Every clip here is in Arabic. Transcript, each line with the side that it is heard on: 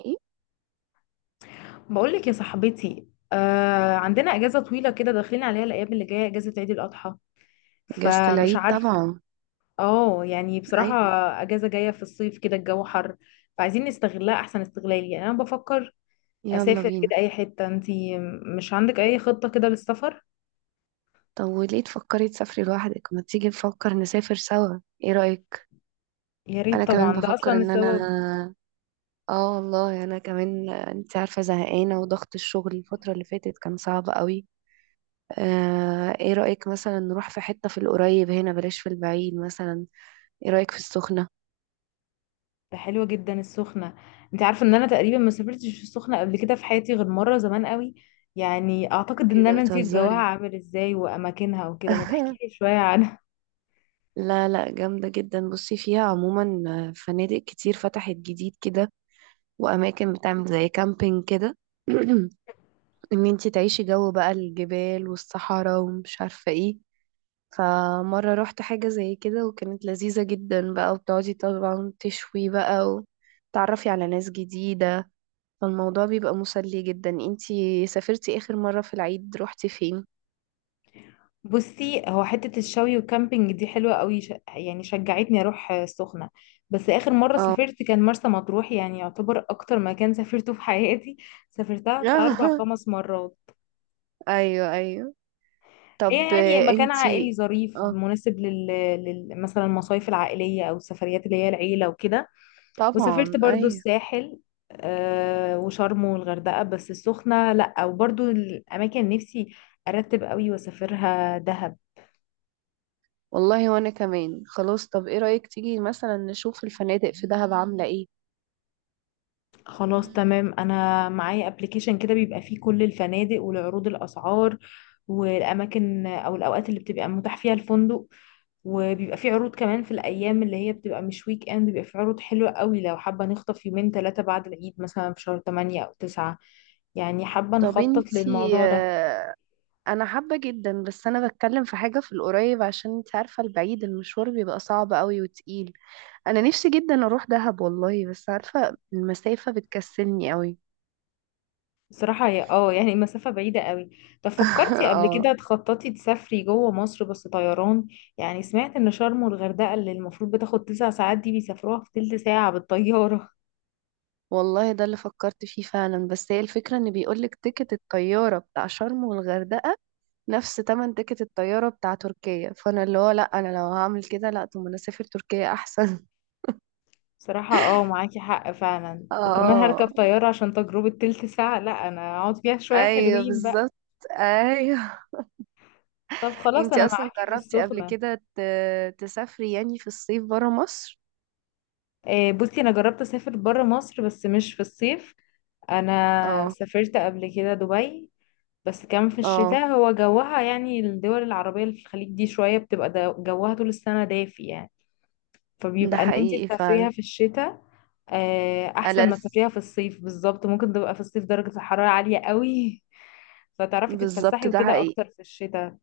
right: ايه.
left: بقولك يا صاحبتي، عندنا اجازه طويله كده داخلين عليها الايام اللي جايه اجازه عيد الاضحى،
right: اجازة
left: فمش
right: العيد
left: عارف.
right: طبعا.
left: اه يعني بصراحه
right: اي،
left: اجازه جايه في الصيف كده الجو حر، فعايزين نستغلها احسن استغلال. يعني انا بفكر
right: يلا
left: اسافر كده
right: بينا.
left: اي حته. انتي مش عندك اي خطه كده للسفر؟
right: طب وليه تفكري تسافري لوحدك؟ ما تيجي نفكر نسافر سوا، ايه رأيك؟
left: يا
right: انا
left: ريت
right: كمان
left: طبعا، ده اصلا
right: بفكر ان
left: السبب.
right: انا. اه والله انا كمان، انت عارفة زهقانة وضغط الشغل الفترة اللي فاتت كان صعب قوي. ايه رأيك مثلا نروح في حتة في القريب هنا، بلاش في البعيد مثلا. ايه رأيك في السخنة؟
left: ده حلوه جدا السخنه. انت عارفه ان انا تقريبا ما سافرتش السخنه قبل كده في حياتي غير مره زمان قوي، يعني اعتقد
right: ايه
left: ان
right: ده
left: انا نسيت جواها
right: بتهزري؟
left: عامل ازاي واماكنها وكده. ما تحكيلي شويه عنها.
right: لا لا، جامدة جدا. بصي فيها عموما فنادق كتير فتحت جديد كده، وأماكن بتعمل زي كامبينج كده. إن انتي تعيشي جو بقى الجبال والصحراء ومش عارفة ايه. فمرة روحت حاجة زي كده وكانت لذيذة جدا بقى، وبتقعدي طبعا تشوي بقى وتعرفي على ناس جديدة. فالموضوع بيبقى مسلي جدا. انتي سافرتي آخر مرة في العيد روحتي فين؟
left: بصي، هو حتة الشوي والكامبينج دي حلوة قوي، يعني شجعتني اروح سخنة. بس اخر مرة
right: اه.
left: سافرت كان مرسى مطروح، يعني يعتبر اكتر مكان سافرته في حياتي. سافرتها بتاع اربع خمس مرات.
right: ايوه ايوه.
left: هي
right: طب
left: يعني مكان
right: انتي.
left: عائلي ظريف
right: اه.
left: مناسب مثلا المصايف العائلية او السفريات اللي هي العيلة وكده.
right: طبعا
left: وسافرت برضو
right: ايوه.
left: الساحل وشرم والغردقة، بس السخنة لا، وبرضو الاماكن نفسي ارتب قوي واسافرها دهب.
right: والله وانا كمان خلاص. طب ايه رأيك تيجي مثلا نشوف الفنادق في دهب عاملة ايه؟
left: خلاص تمام، انا معايا ابلكيشن كده بيبقى فيه كل الفنادق والعروض الاسعار والاماكن او الاوقات اللي بتبقى متاح فيها الفندق، وبيبقى فيه عروض كمان في الايام اللي هي بتبقى مش ويك اند، بيبقى فيه عروض حلوه قوي لو حابه نخطف يومين ثلاثه بعد العيد مثلا في شهر 8 او 9. يعني حابه
right: طب
left: نخطط
right: انتي
left: للموضوع ده.
right: انا حابة جدا، بس انا بتكلم في حاجة في القريب عشان انت عارفة البعيد المشوار بيبقى صعب قوي وتقيل. انا نفسي جدا اروح دهب والله، بس عارفة المسافة بتكسلني قوي.
left: بصراحة، هي يعني مسافة بعيدة قوي. طب فكرتي قبل
right: اه
left: كده تخططي تسافري جوه مصر بس طيران؟ يعني سمعت ان شرم والغردقة اللي المفروض بتاخد تسع ساعات دي بيسافروها في تلت ساعة بالطيارة.
right: والله ده اللي فكرت فيه فعلا، بس هي الفكرة ان بيقولك تيكت الطيارة بتاع شرم والغردقة نفس تمن تيكت الطيارة بتاع تركيا. فانا اللي هو لا، انا لو هعمل كده لا، طب ما انا اسافر تركيا احسن.
left: بصراحة اه معاكي حق فعلا، وكمان
right: اه
left: هركب طيارة عشان تجربة تلت ساعة لا انا اقعد فيها شوية
right: ايوه
left: حلوين بقى.
right: بالظبط. ايوه.
left: طب خلاص
right: انتي
left: انا
right: اصلا
left: معاكي في
right: جربتي قبل
left: السخنة.
right: كده تسافري يعني في الصيف برا مصر؟
left: بصي انا جربت اسافر برا مصر بس مش في الصيف. انا
right: اه.
left: سافرت قبل كده دبي، بس كمان في
right: اه
left: الشتاء. هو جوها، يعني الدول العربية اللي في الخليج دي شوية بتبقى جوها طول السنة دافي، يعني
right: ده
left: فبيبقى ان انتي
right: حقيقي فعلا.
left: تسافريها في الشتاء. احسن ما
right: ألس.
left: تسافريها في الصيف. بالظبط، ممكن تبقى في الصيف درجة الحرارة عالية قوي. فتعرفي
right: بالظبط
left: تتفسحي
right: ده
left: وكده
right: حقيقي.
left: اكتر في الشتاء.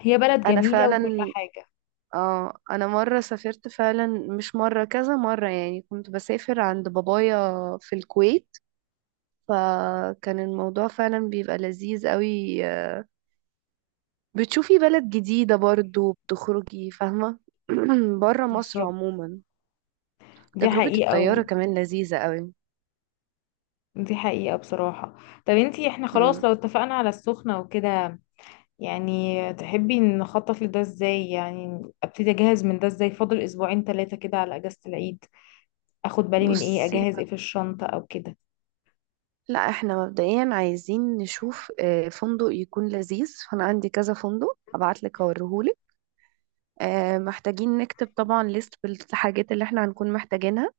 left: هي بلد
right: انا
left: جميلة وكل
right: فعلا.
left: حاجة.
right: اه انا مره سافرت فعلا، مش مره كذا مره، يعني كنت بسافر عند بابايا في الكويت. فكان الموضوع فعلا بيبقى لذيذ قوي. بتشوفي بلد جديده برضو، بتخرجي فاهمه. بره مصر
left: بالظبط،
right: عموما.
left: دي
right: تجربة
left: حقيقة
right: الطيارة كمان لذيذة قوي.
left: دي حقيقة بصراحة. طب انتي، احنا خلاص
right: مم.
left: لو اتفقنا على السخنة وكده، يعني تحبي نخطط لده ازاي؟ يعني ابتدي اجهز من ده ازاي؟ فاضل اسبوعين ثلاثة كده على اجازة العيد. اخد بالي من ايه،
right: بصي،
left: اجهز ايه في الشنطة او كده.
right: لا احنا مبدئيا عايزين نشوف فندق يكون لذيذ، فانا عندي كذا فندق ابعت لك اوريهولك. محتاجين نكتب طبعا ليست بالحاجات اللي احنا هنكون محتاجينها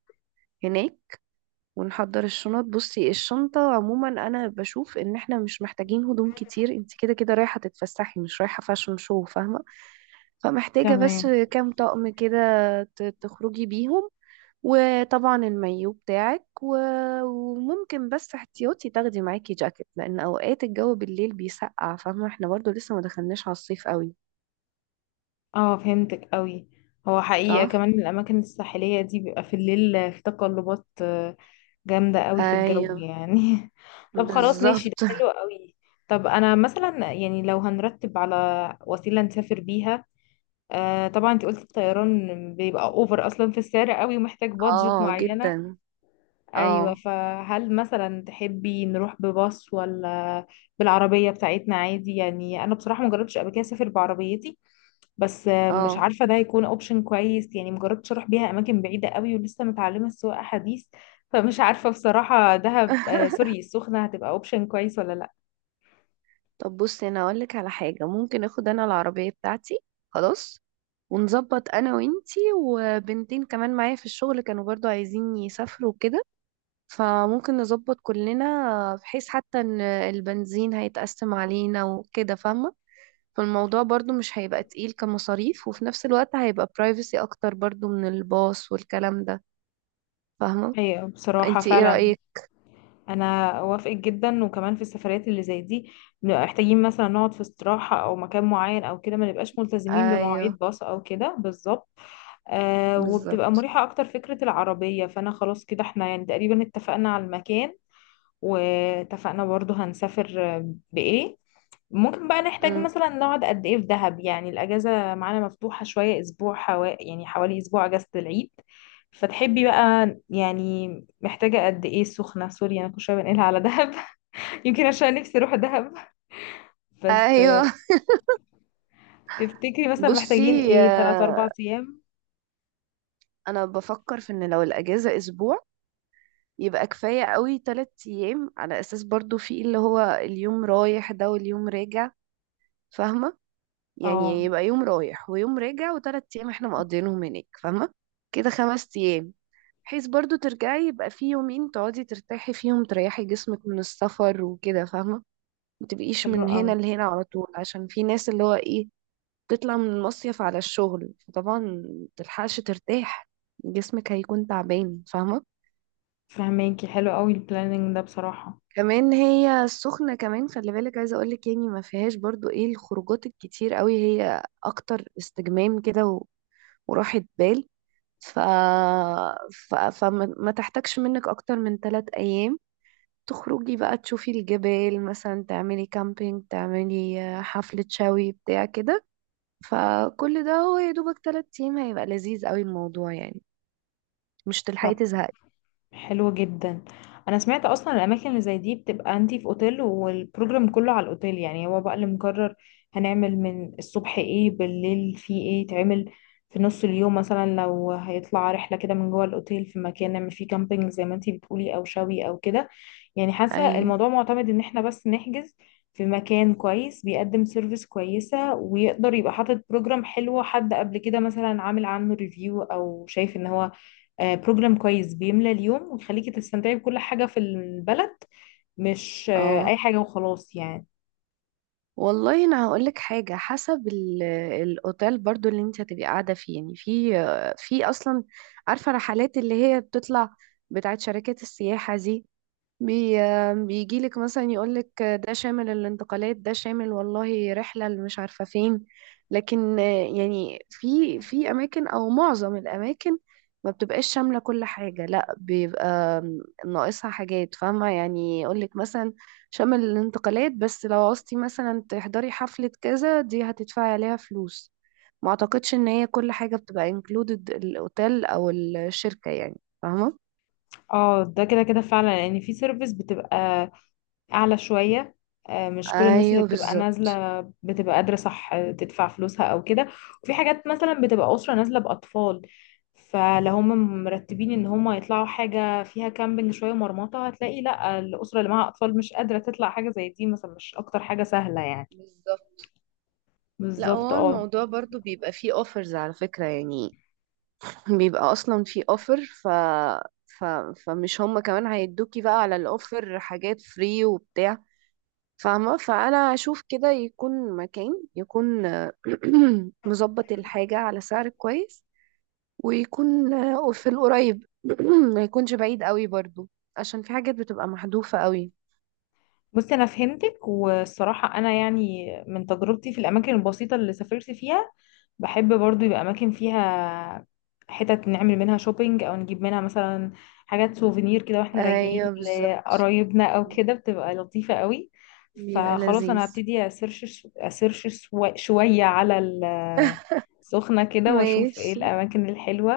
right: هناك، ونحضر الشنط. بصي الشنطة عموما انا بشوف ان احنا مش محتاجين هدوم كتير. انت كده كده رايحة تتفسحي مش رايحة فاشن شو فاهمة. فمحتاجة بس
left: تمام.
right: كام طقم كده تخرجي بيهم، وطبعا المايو بتاعك وممكن بس احتياطي تاخدي معاكي جاكيت، لان اوقات الجو بالليل بيسقع فاهمه، احنا برضو لسه ما دخلناش على الصيف قوي.
left: اه فهمتك قوي. هو حقيقة
right: صح.
left: كمان الاماكن الساحلية دي بيبقى في الليل في تقلبات جامدة قوي في الجو،
right: ايوه
left: يعني طب خلاص، ماشي، ده
right: بالظبط.
left: حلو قوي. طب انا مثلا يعني لو هنرتب على وسيلة نسافر بيها. آه طبعا، انت قلت الطيران بيبقى اوفر اصلا في السعر قوي ومحتاج بادجت
right: اه
left: معينة.
right: جدا.
left: ايوه،
right: اه.
left: فهل مثلا تحبي نروح بباص ولا بالعربيه بتاعتنا عادي؟ يعني انا بصراحه مجربتش قبل كده اسافر بعربيتي، بس مش
right: اه.
left: عارفه ده هيكون اوبشن كويس، يعني مجربتش اروح بيها اماكن بعيده قوي ولسه متعلمه السواقه حديث. فمش عارفه بصراحه دهب سوري السخنه هتبقى اوبشن كويس ولا لا؟
right: طب بصي انا اقول لك على حاجه، ممكن اخد انا العربيه بتاعتي، خلاص، ونظبط انا وانتي وبنتين كمان معايا في الشغل كانوا برضو عايزين يسافروا كده. فممكن نظبط كلنا بحيث حتى ان البنزين هيتقسم علينا وكده فاهمة. فالموضوع برضو مش هيبقى تقيل كمصاريف، وفي نفس الوقت هيبقى برايفسي اكتر برضو من الباص والكلام ده فاهمة.
left: ايوه بصراحه
right: انتي ايه
left: فعلا.
right: رأيك؟
left: انا اوافقك جدا، وكمان في السفرات اللي زي دي بنبقى محتاجين مثلا نقعد في استراحه او مكان معين او كده، ما نبقاش ملتزمين
right: ايوه
left: بمواعيد باص او كده. بالظبط. وبتبقى
right: بالظبط.
left: مريحة أكتر فكرة العربية. فأنا خلاص، كده احنا يعني تقريبا اتفقنا على المكان، واتفقنا برضو هنسافر بإيه. ممكن بقى نحتاج
right: مم.
left: مثلا نقعد قد إيه في دهب؟ يعني الأجازة معانا مفتوحة شوية، أسبوع يعني حوالي أسبوع أجازة العيد. فتحبي بقى يعني محتاجة قد إيه السخنة؟ سوري، أنا كل شوية بنقلها على دهب. يمكن عشان نفسي أروح دهب. بس
right: ايوه.
left: تفتكري مثلا محتاجين
right: بصي،
left: إيه، تلات أربع
right: آه،
left: أيام؟
right: انا بفكر في ان لو الاجازه اسبوع، يبقى كفايه قوي تلات ايام، على اساس برضو في اللي هو اليوم رايح ده واليوم راجع فاهمه.
left: اه
right: يعني يبقى يوم رايح ويوم راجع وتلات ايام احنا مقضيينهم هناك فاهمة. كده خمس ايام. بحيث برضو ترجعي يبقى في يومين تقعدي ترتاحي فيهم تريحي جسمك من السفر وكده فاهمة. ما تبقيش
left: حلو
right: من
left: أوي.
right: هنا لهنا على طول، عشان في ناس اللي هو ايه، تطلع من المصيف على الشغل فطبعا متلحقش ترتاح، جسمك هيكون تعبان فاهمة.
left: فهماكي، حلو قوي البلاننج ده بصراحة.
right: كمان هي السخنة كمان خلي بالك عايزة اقولك، يعني ما فيهاش برضو ايه الخروجات الكتير قوي، هي اكتر استجمام كده و- وراحة بال. ف... ف... فما ما تحتاجش منك اكتر من ثلاث ايام، تخرجي بقى تشوفي الجبال مثلا، تعملي كامبينج تعملي حفلة شوي بتاع كده. فكل ده هو يا دوبك ثلاث ايام، هيبقى لذيذ قوي الموضوع يعني، مش تلحقي
left: طب
right: تزهقي.
left: حلو جدا. انا سمعت اصلا الاماكن اللي زي دي بتبقى انتي في اوتيل والبروجرام كله على الاوتيل، يعني هو بقى اللي مقرر هنعمل من الصبح ايه، بالليل في ايه تعمل، في نص اليوم مثلا لو هيطلع رحلة كده من جوه الاوتيل في مكان نعمل فيه كامبينج زي ما انتي بتقولي او شوي او كده. يعني حاسة
right: ايوه.
left: الموضوع معتمد ان احنا بس نحجز في مكان كويس بيقدم سيرفيس كويسة ويقدر يبقى حاطط بروجرام حلو، حد قبل كده مثلا عامل عنه ريفيو او شايف ان هو بروجرام كويس بيملى اليوم ويخليكي تستمتعي بكل حاجة في البلد، مش
right: اه
left: أي حاجة وخلاص يعني.
right: والله انا هقولك حاجه، حسب الاوتيل برضو اللي انت هتبقي قاعده فيه. يعني في اصلا، عارفه رحلات اللي هي بتطلع بتاعت شركات السياحه دي. بي بيجي لك مثلا يقول لك ده شامل الانتقالات، ده شامل والله رحلة اللي مش عارفة فين. لكن يعني في أماكن أو معظم الأماكن ما بتبقاش شاملة كل حاجة، لا بيبقى ناقصها حاجات فاهمة. يعني يقول لك مثلا شامل الانتقالات، بس لو عوزتي مثلا تحضري حفلة كذا، دي هتدفعي عليها فلوس. ما اعتقدش ان هي كل حاجة بتبقى included الاوتيل او الشركة يعني فاهمة.
left: اه، ده كده كده فعلا، لأن في سيرفيس بتبقى أعلى شوية مش كل الناس اللي
right: ايوه
left: بتبقى
right: بالظبط.
left: نازلة بتبقى قادرة، صح، تدفع فلوسها أو كده. وفي حاجات مثلا بتبقى أسرة نازلة بأطفال، فلو هم مرتبين ان هم يطلعوا حاجة فيها كامبينج شوية مرمطة، هتلاقي لا الأسرة اللي معاها أطفال مش قادرة تطلع حاجة زي دي، مثلا مش أكتر حاجة سهلة يعني.
right: بالظبط. لا
left: بالظبط
right: هو
left: اه.
right: الموضوع برضو بيبقى فيه اوفرز على فكرة يعني، بيبقى اصلا فيه اوفر، ف... فمش هما كمان هيدوكي بقى على الاوفر حاجات فري وبتاع فاهمة. فانا اشوف كده يكون مكان، يكون مظبط الحاجة على سعر كويس، ويكون في القريب، ما يكونش بعيد قوي برضو، عشان في حاجات بتبقى محذوفة قوي.
left: بصي انا فهمتك، والصراحه انا يعني من تجربتي في الاماكن البسيطه اللي سافرت فيها، بحب برضو يبقى اماكن فيها حتت نعمل منها شوبينج، او نجيب منها مثلا حاجات سوفينير كده واحنا راجعين
right: ايوه بالظبط.
left: لقرايبنا او كده، بتبقى لطيفه قوي.
right: بيبقى
left: فخلاص، انا
right: لذيذ.
left: هبتدي اسيرش شويه على السخنه كده واشوف ايه
right: ماشي.
left: الاماكن الحلوه،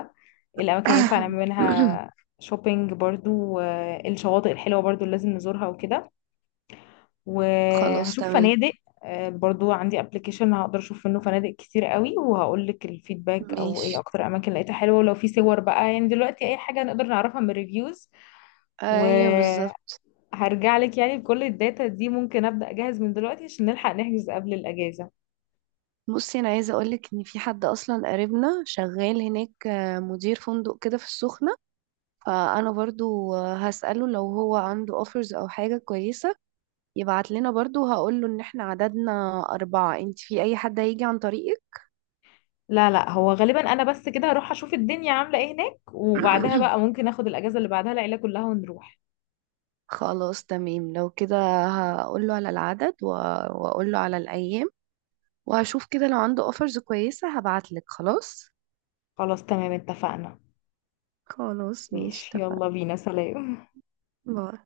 left: إيه الاماكن اللي ينفع نعمل منها شوبينج برضو، الشواطئ الحلوه برضو اللي لازم نزورها وكده.
right: خلاص
left: وهشوف
right: تمام.
left: فنادق برضو عندي ابلكيشن هقدر اشوف منه فنادق كتير قوي، وهقول لك الفيدباك او ايه
right: ماشي.
left: اكتر اماكن لقيتها حلوه، ولو في صور بقى. يعني دلوقتي اي حاجه نقدر نعرفها من الريفيوز.
right: ايوه
left: وهرجع
right: بالظبط.
left: لك يعني بكل الداتا دي، ممكن ابدا اجهز من دلوقتي عشان نلحق نحجز قبل الاجازه.
right: بصي انا عايزه اقولك ان في حد اصلا قريبنا شغال هناك مدير فندق كده في السخنه. فانا برضو هسأله لو هو عنده اوفرز او حاجه كويسه يبعت لنا برضو. هقوله ان احنا عددنا اربعه، انت في اي حد هيجي عن طريقك؟
left: لا لا، هو غالبا انا بس كده هروح اشوف الدنيا عامله ايه هناك، وبعدها بقى ممكن اخد الاجازه اللي بعدها العيله كلها ونروح.
right: خلاص تمام لو كده، هقوله على العدد واقوله على الايام، وهشوف كده لو عنده اوفرز كويسه هبعتلك خلاص.
left: خلاص تمام، اتفقنا.
right: خلاص ماشي
left: ماشي،
right: اتفقنا.
left: يلا بينا، سلام.
right: باي.